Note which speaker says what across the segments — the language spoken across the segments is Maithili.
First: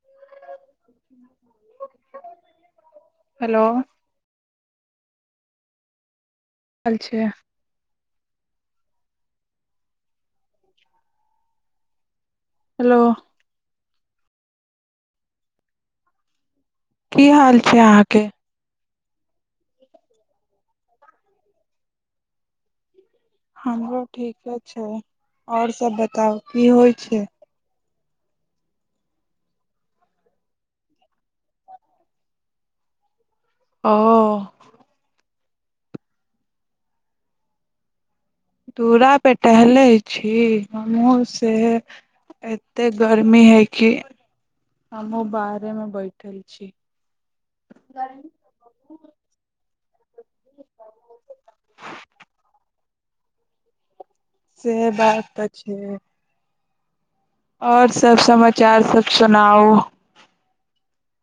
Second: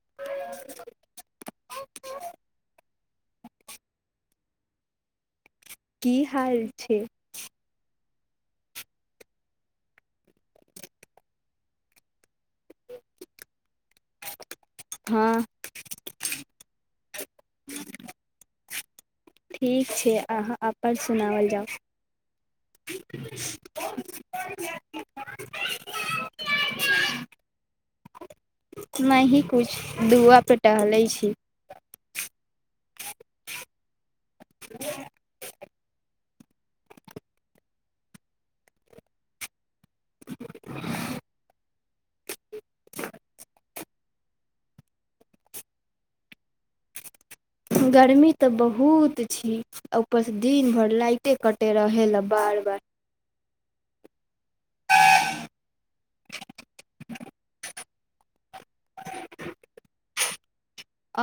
Speaker 1: [unintelligible] हेलो
Speaker 2: की चाल छै
Speaker 1: हेलो
Speaker 2: हँ
Speaker 1: की हाल छै अहाँके
Speaker 2: ठीक छै अहाँ अपन सुनाओल जाउ
Speaker 1: हमरो ठीके छै आओर सब बताउ की होइ छै
Speaker 2: न ही कुछु दुआपर टहलै छी
Speaker 1: ओ दूरापे टहलै छी हमहूँ से एतेक गर्मी हइ कि हमहूँ बाहरेमे बैठल छी
Speaker 2: गर्मी तऽ बहुत छी ऊपरसँ दिन भरि लाइटे कटैत रहै लेलए बार बार
Speaker 1: से बात तऽ छै आओर सब समा चारि सात सु नओ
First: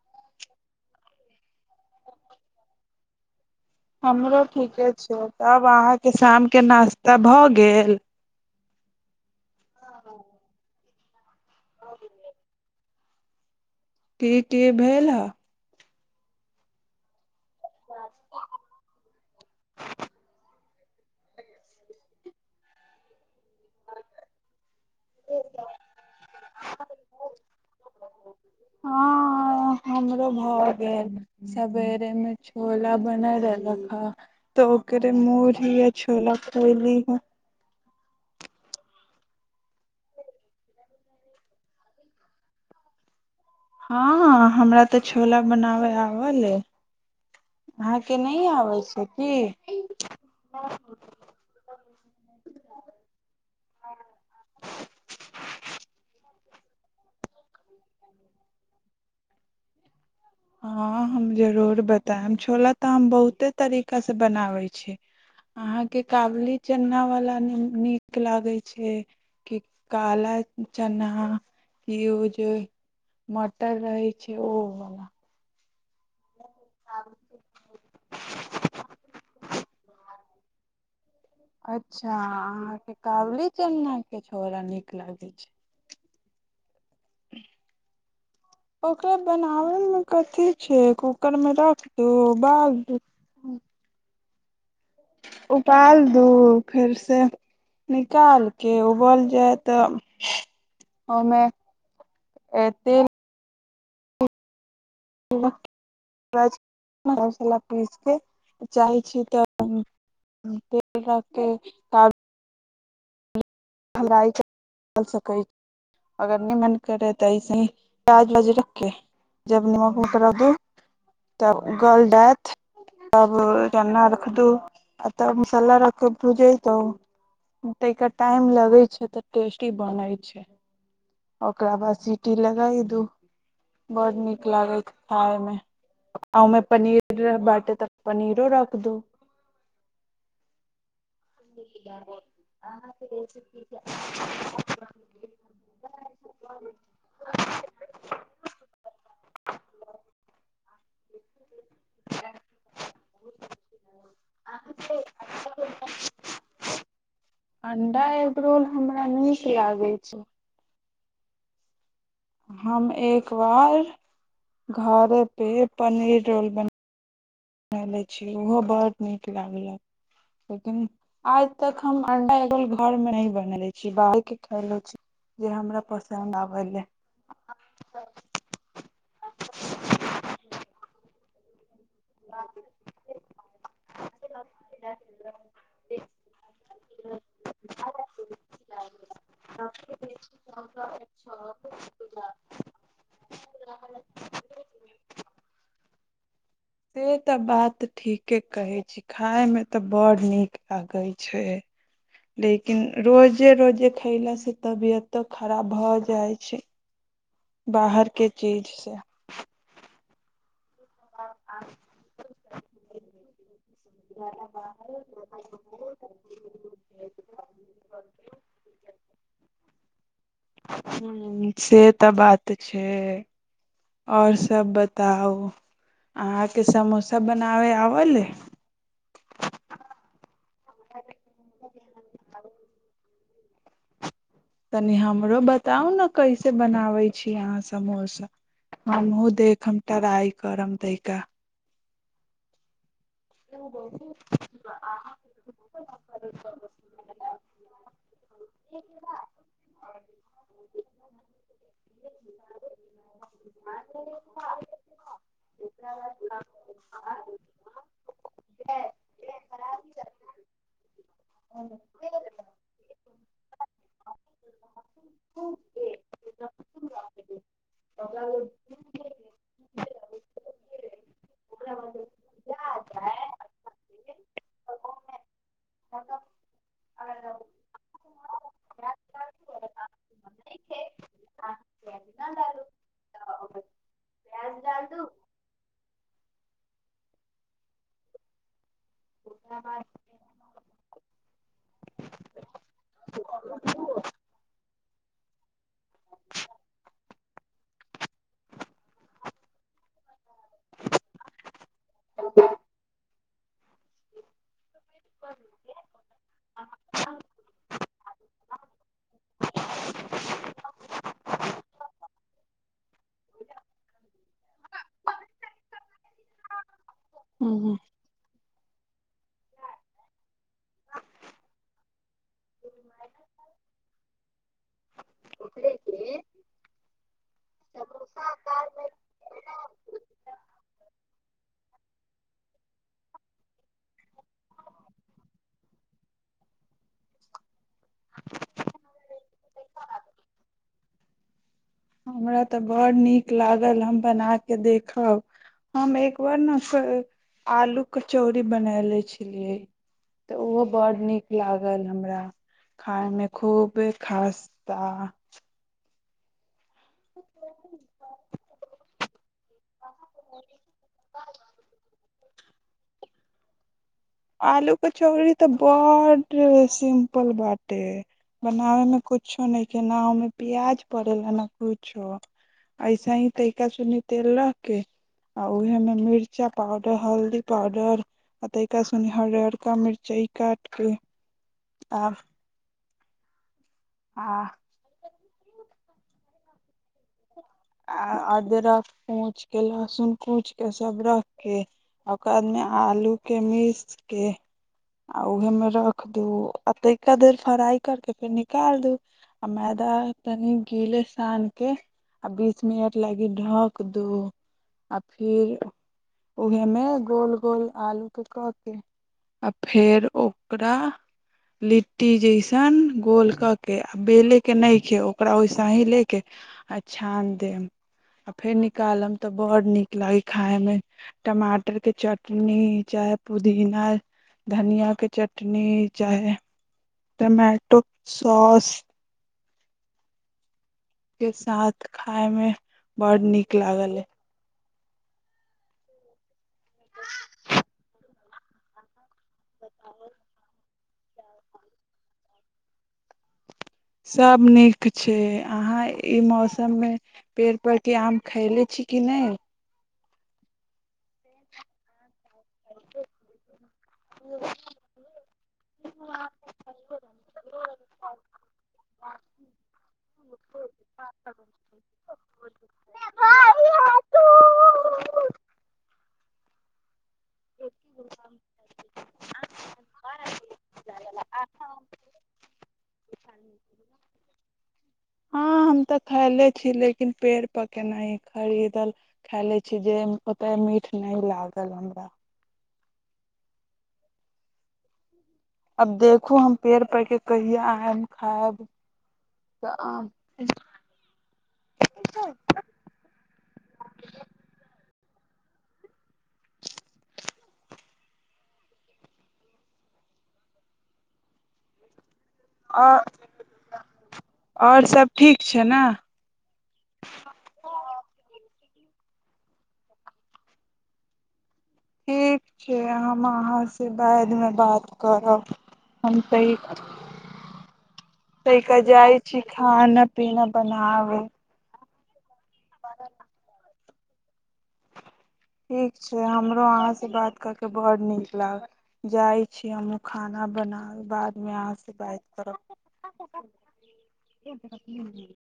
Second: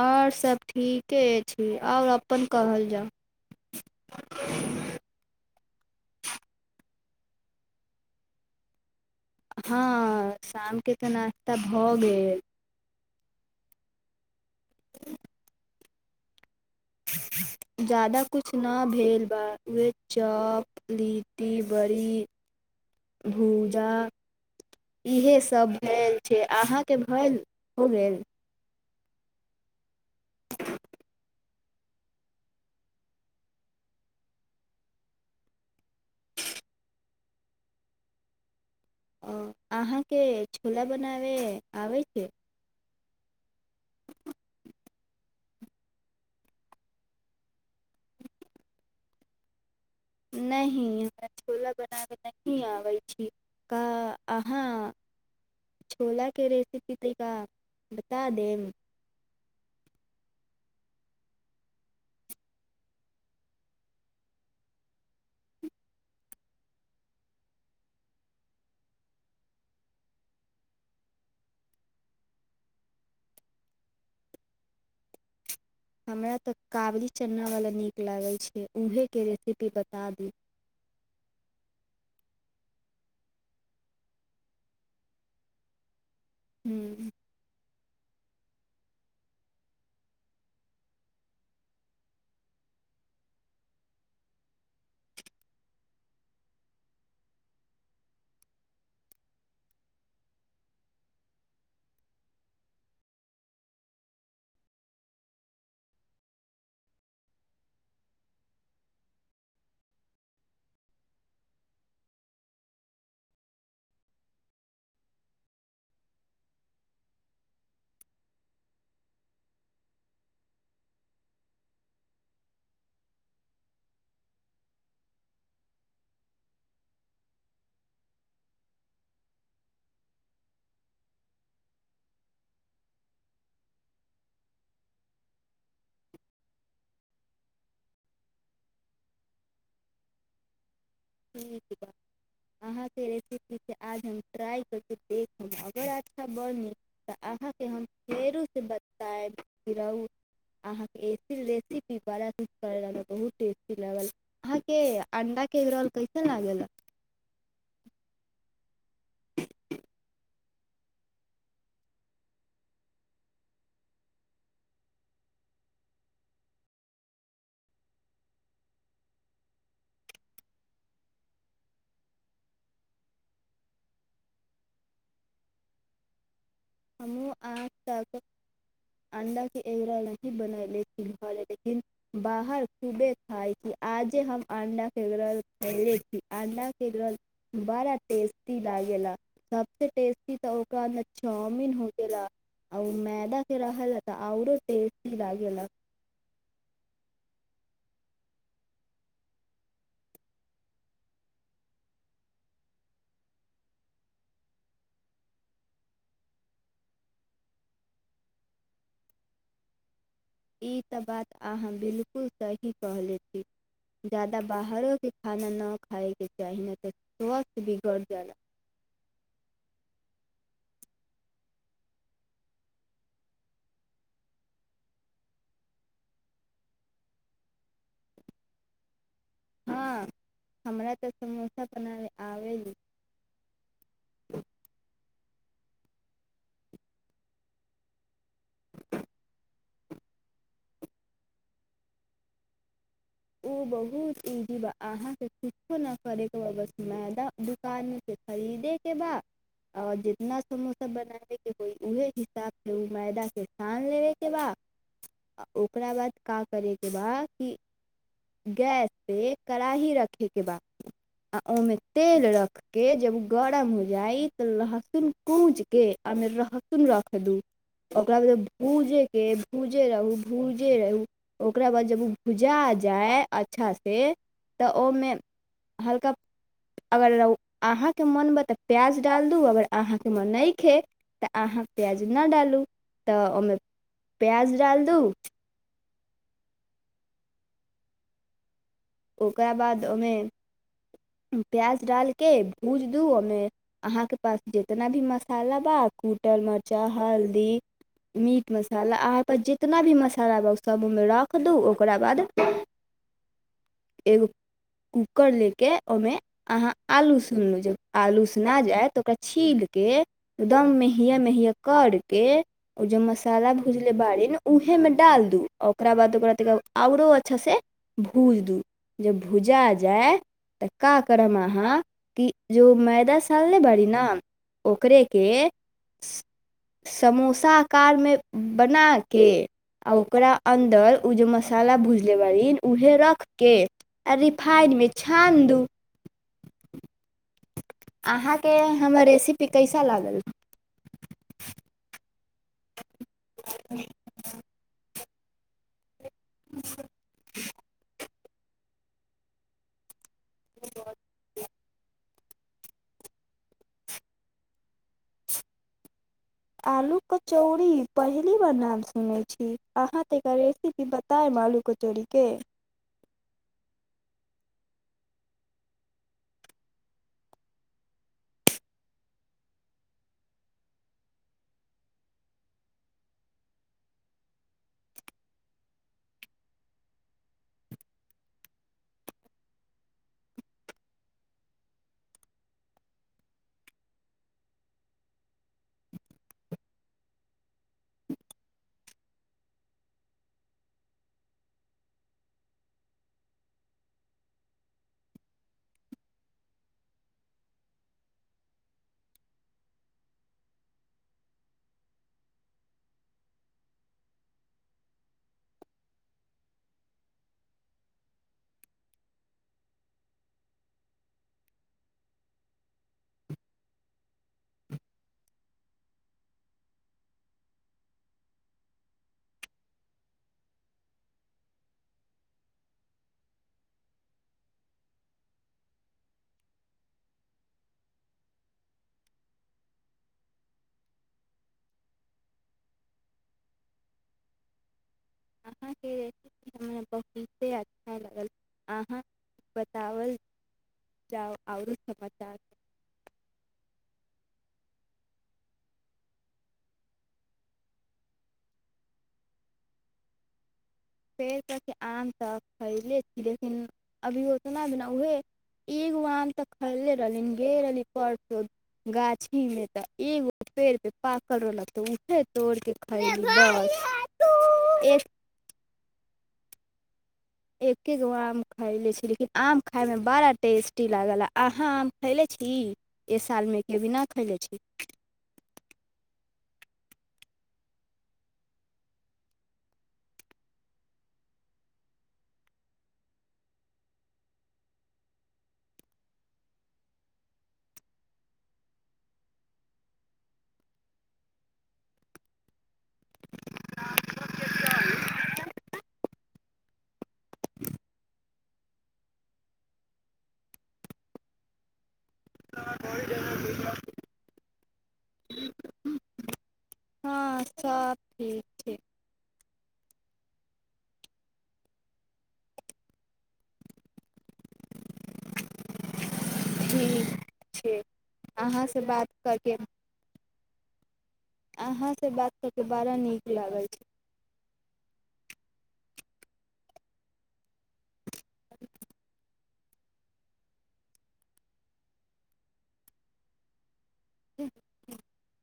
Speaker 2: आओर सब ठीके अछि आओर अपन कहल जाउ
Speaker 1: हमरो ठीके छै तब अहाँके शामके नास्ता भऽ गेल
Speaker 2: हँ शामके तऽ नास्ता भऽ गेल
Speaker 1: [unintelligible] के भेल ह
Speaker 2: ज्यदाा किछु नहि भेल ब ओह चप लीटी बड़ी भूजा इहे सभ भेल छै अहाँके भेल हो गेल
Speaker 1: हँ हमरो भए गेल सवेरे मे छोला बन रहलक हे तऽ ओकरे मही या छोला खोली हे
Speaker 2: अहाँके छोला बनाबै आबै छै
Speaker 1: हँ हमरा तऽ छोला बनाबय आबल अहाँके नहि आबै छै की
Speaker 2: नहि हमरा छोला बना के नहि आबै छी अहाँ छोलााक के रे स्थिका बता देब
Speaker 1: हँ हम जरूर बतायब छोला तऽ हम बहुते तरीकासँ बनाबैत छी अहाँके काबुली चनावला नीक लागैत छै कि काला चना कि ओ जे मटर रहैत छै ओहोवला
Speaker 2: हमरा तऽ काबली चनावला नीक लगैत छै उहेके रेसिपी बता दू
Speaker 1: अच्छा अहाँके कावली चलनाे छोड़ा नीक लागै छै
Speaker 2: हम्म
Speaker 1: ओकररा बनाबयमे कथी छै कूकरमे राख दू बाल दू उबाल दू फेरसँ निकाल कऽ उबल जाय तऽ ओहिमे तेल मसाला पीस कऽ चाहै छी तऽ तेल राख कऽ हमरा सकै अगर नहि मन करे तऽसे ही प्याज वाज रखे जब नमक उमक रख दू तब गल डत तब चना रख दू आ तब मसाला रख भूजे त त टा लगे छै तऽ टेस्टी बनै छै ओकरा बाद सीटी लगाय दू बड़ नीक लागे छै खााय मे पनीर बाँटे त पनीरो रख दू
Speaker 2: ठीकात अहाँके रेसिपी आज हम ट्राइ कर देख अगर अच्छा बन तऽ अहाँके हम फेरो से बतायब रह अहाँकेस रेसपी बड़ा कर बहुत टेस्टी लागल अहाँके अंडा के
Speaker 1: पड रून हमरा नीक लागै छै हम एक बार घर पे पनीर रोल बना बले छी ओहो बड्ड नीक लागलक लेकिन आज तक हम अणडा घरमे नहि बनेले छी बाहरके खले छी जे हमरा पसन्द आब
Speaker 2: हम आ तक अंडा के एगरा बन ले बाहर खूबे खााय छी आजे हम अंडा के ग्रल खयले छी अंडा के ग्रल बड़ा टेस्टी लागेला सबस टेस्टी त ओकरा हो गेला आर मैदााक के रहल तऽ आऔरो टेस्टी लागेला
Speaker 1: से तऽ बात ठीके कहै छी खाय मे तऽ बड़ नीक लागे छै लेकिन रोजे रोजे खयलासँ तबियतो खराब भऽ जाइ छै बाहरके चीज से
Speaker 2: ई तऽ बात अहाँ बिलकुल सही कहले छी जादा बाहरोे खाना नहि खायके चाही ने तऽ स्वास्थ्य बिगड़ जा
Speaker 1: ह से तऽ बात छै आओर सब बताउ अहाँके समोसा बनाबे आब ले
Speaker 2: हँ हमरा तऽ समोसा बना आल
Speaker 1: तनि हमरो बताउ ने कैसे बनाबै छी अहाँ समोसा हमहुूँ देखब ट्राइ करब तैका
Speaker 2: ओ बहुत ईजी बा अहाँके किछो न करैकेस मैदा दुकानमे खरीदे के बा आओर जितना समोसा बनाबे के होइ उहे हिसाब से ओ मैदा के सान लेबे के बा ओकरा बाद क करे के बा कि गैस पे कड़ाही रखे के बाद आ ओहिमे तेल रख के जब गरम हो जाइ तऽ लहसुन कूज के आमे लहसुन रख दू ओकरा बाद भूजे के भूजे रहू भूजे रहू ओकरा बाद जब ओ भूज जा जाय अच्छासँ तऽ ओहिमे हल्का अगर अहाँके मोनमे तऽ प्याज डाल दू अगर अहाँके मन नहि खे तऽ अहाँ प्याज नहि डालू तऽ ओहिमे प्याज डाल दू ओकरा बाद ओहिमे प्याज डालके भूज दू ओहिमे अहाँके पास जितना भी मस खाला ा कूटल मचाहल मीट मसाला आहाँ जितना भी मसाल। र ओकरा बाद। एगो कूकर ले के ओहिमे अहाँ आलू उसनलु जब आलू। ना जाइ तऽ ओकरा छीलके एकदम मेय मेहय करके ओ जे मसाला भुजलै बाड़ीमे उऊहेमे डाल दू ओकरा बाद ओकरा ताद। आओरो अच्छा से
Speaker 1: हूँ
Speaker 2: भूज दू। ज भुजा जाय तऽ का करम अहाँ कि। जे मैदा सालले बड़ी ने ओकरे के समोसा आकार मे बना के आ ओकरा अन्दर ओ जे मसाला भुज। देबालन उहे रख के। आ रिफाइनमे छानि दू। अहाँ के हमर रेसिपी। ते कैसा लागल।
Speaker 1: हमरा तऽ बड़ नीक लागल हम बनाके देखब। हमे। बर ने आलू। चौरी बना ले छलियै। तऽ ओहो बड्ड नीक लागल हमरा। खायमे खूब खास्ता।
Speaker 2: आलू कचौड़ी पहिली बार नाम सुनैत छी अहाँ तऽ एकर रेसिपी बतायब आलू कचौड़ी। के।
Speaker 1: आलू कचौड़ी तऽ ब्ड सिम्पल बाटे बनाबे मे कुछो नइखे। ा सुनि हरियरका मिरचाइ काटके। आ। आ। आ अदरक पूछि कऽ लहसुन कूछि कऽ सभ रखि कऽ ओकररा बादमे आलूके मिस कऽ आ उहमे रख दू आ तहिा देर फ्राइ करि कऽ फेर निकालि दू आ मैदा तनि गीले सानि कऽ। आ बीस मिनट लागि ढक दू आ फेर उहेमे गोल गोल आलूके कऽ के आ फेर ओकरा लिट्टी जैसन गोल कऽ के आ बेलेके नहि खे ओकरा वइसे ही लेके आ। छान देब आ फेर निकालब तऽ बड़ नीक लागै खायमे टमाटर के चटनी चाहे पुदीना धनिया के चटनी चाहे टमाटोक सॉस। के साथ खायमे बड नीक लागले।
Speaker 2: अहाँके रेसिपी हमरा बहुते अच्छा लगल अहाँ। बतावल। जाउ आरो समाचार।
Speaker 1: सभ नीक छै अहाँ ई मौसम मे पेड़ पौड़के आम खैले छी कि नहि।
Speaker 2: पेड़ त कि आम तऽ खरीले छी लेकिन। अभी उतना भना उहे एगो आम तऽ खरीले रहली गे रहली परसो गाछी मे तऽ एगो पेड़ पे पाकल रहलक तऽ उऊहे तोड़ के खरीली बस एक। एके गो आम खायले छी लेकिन आम। खाायमे बड़ा टेस्टी लागल अहाँ आम खयले छी। ए सालमे के बिना खैले छी।
Speaker 1: हँ हम तऽ खायले छी लेकिन पेड़ पर केनाह खरीदल खायले छी जे ओतय मीठ नहि लागल हमरा। आब देखू हम पेड़ पके कहिया आयब खायब तऽ आ आओ आओर सभ ठीक छै ने
Speaker 2: हँ सब ठीक ठ
Speaker 1: ठीक छै हम अहाँसँ बादमे बात करब हम त
Speaker 2: ठीक छै अहाँ
Speaker 1: तहिके
Speaker 2: से बात
Speaker 1: जाइ छी
Speaker 2: करके
Speaker 1: खाना पीना बनाबै
Speaker 2: अहाँ बात सबके बड़ा नीक लागल छै
Speaker 1: ठीक छै हमरो अहाँसँ बात कर कऽ बड़ नीक लागल जाइ छी हमहूँ खाना बनाब बादमे अहाँसँ बात करब क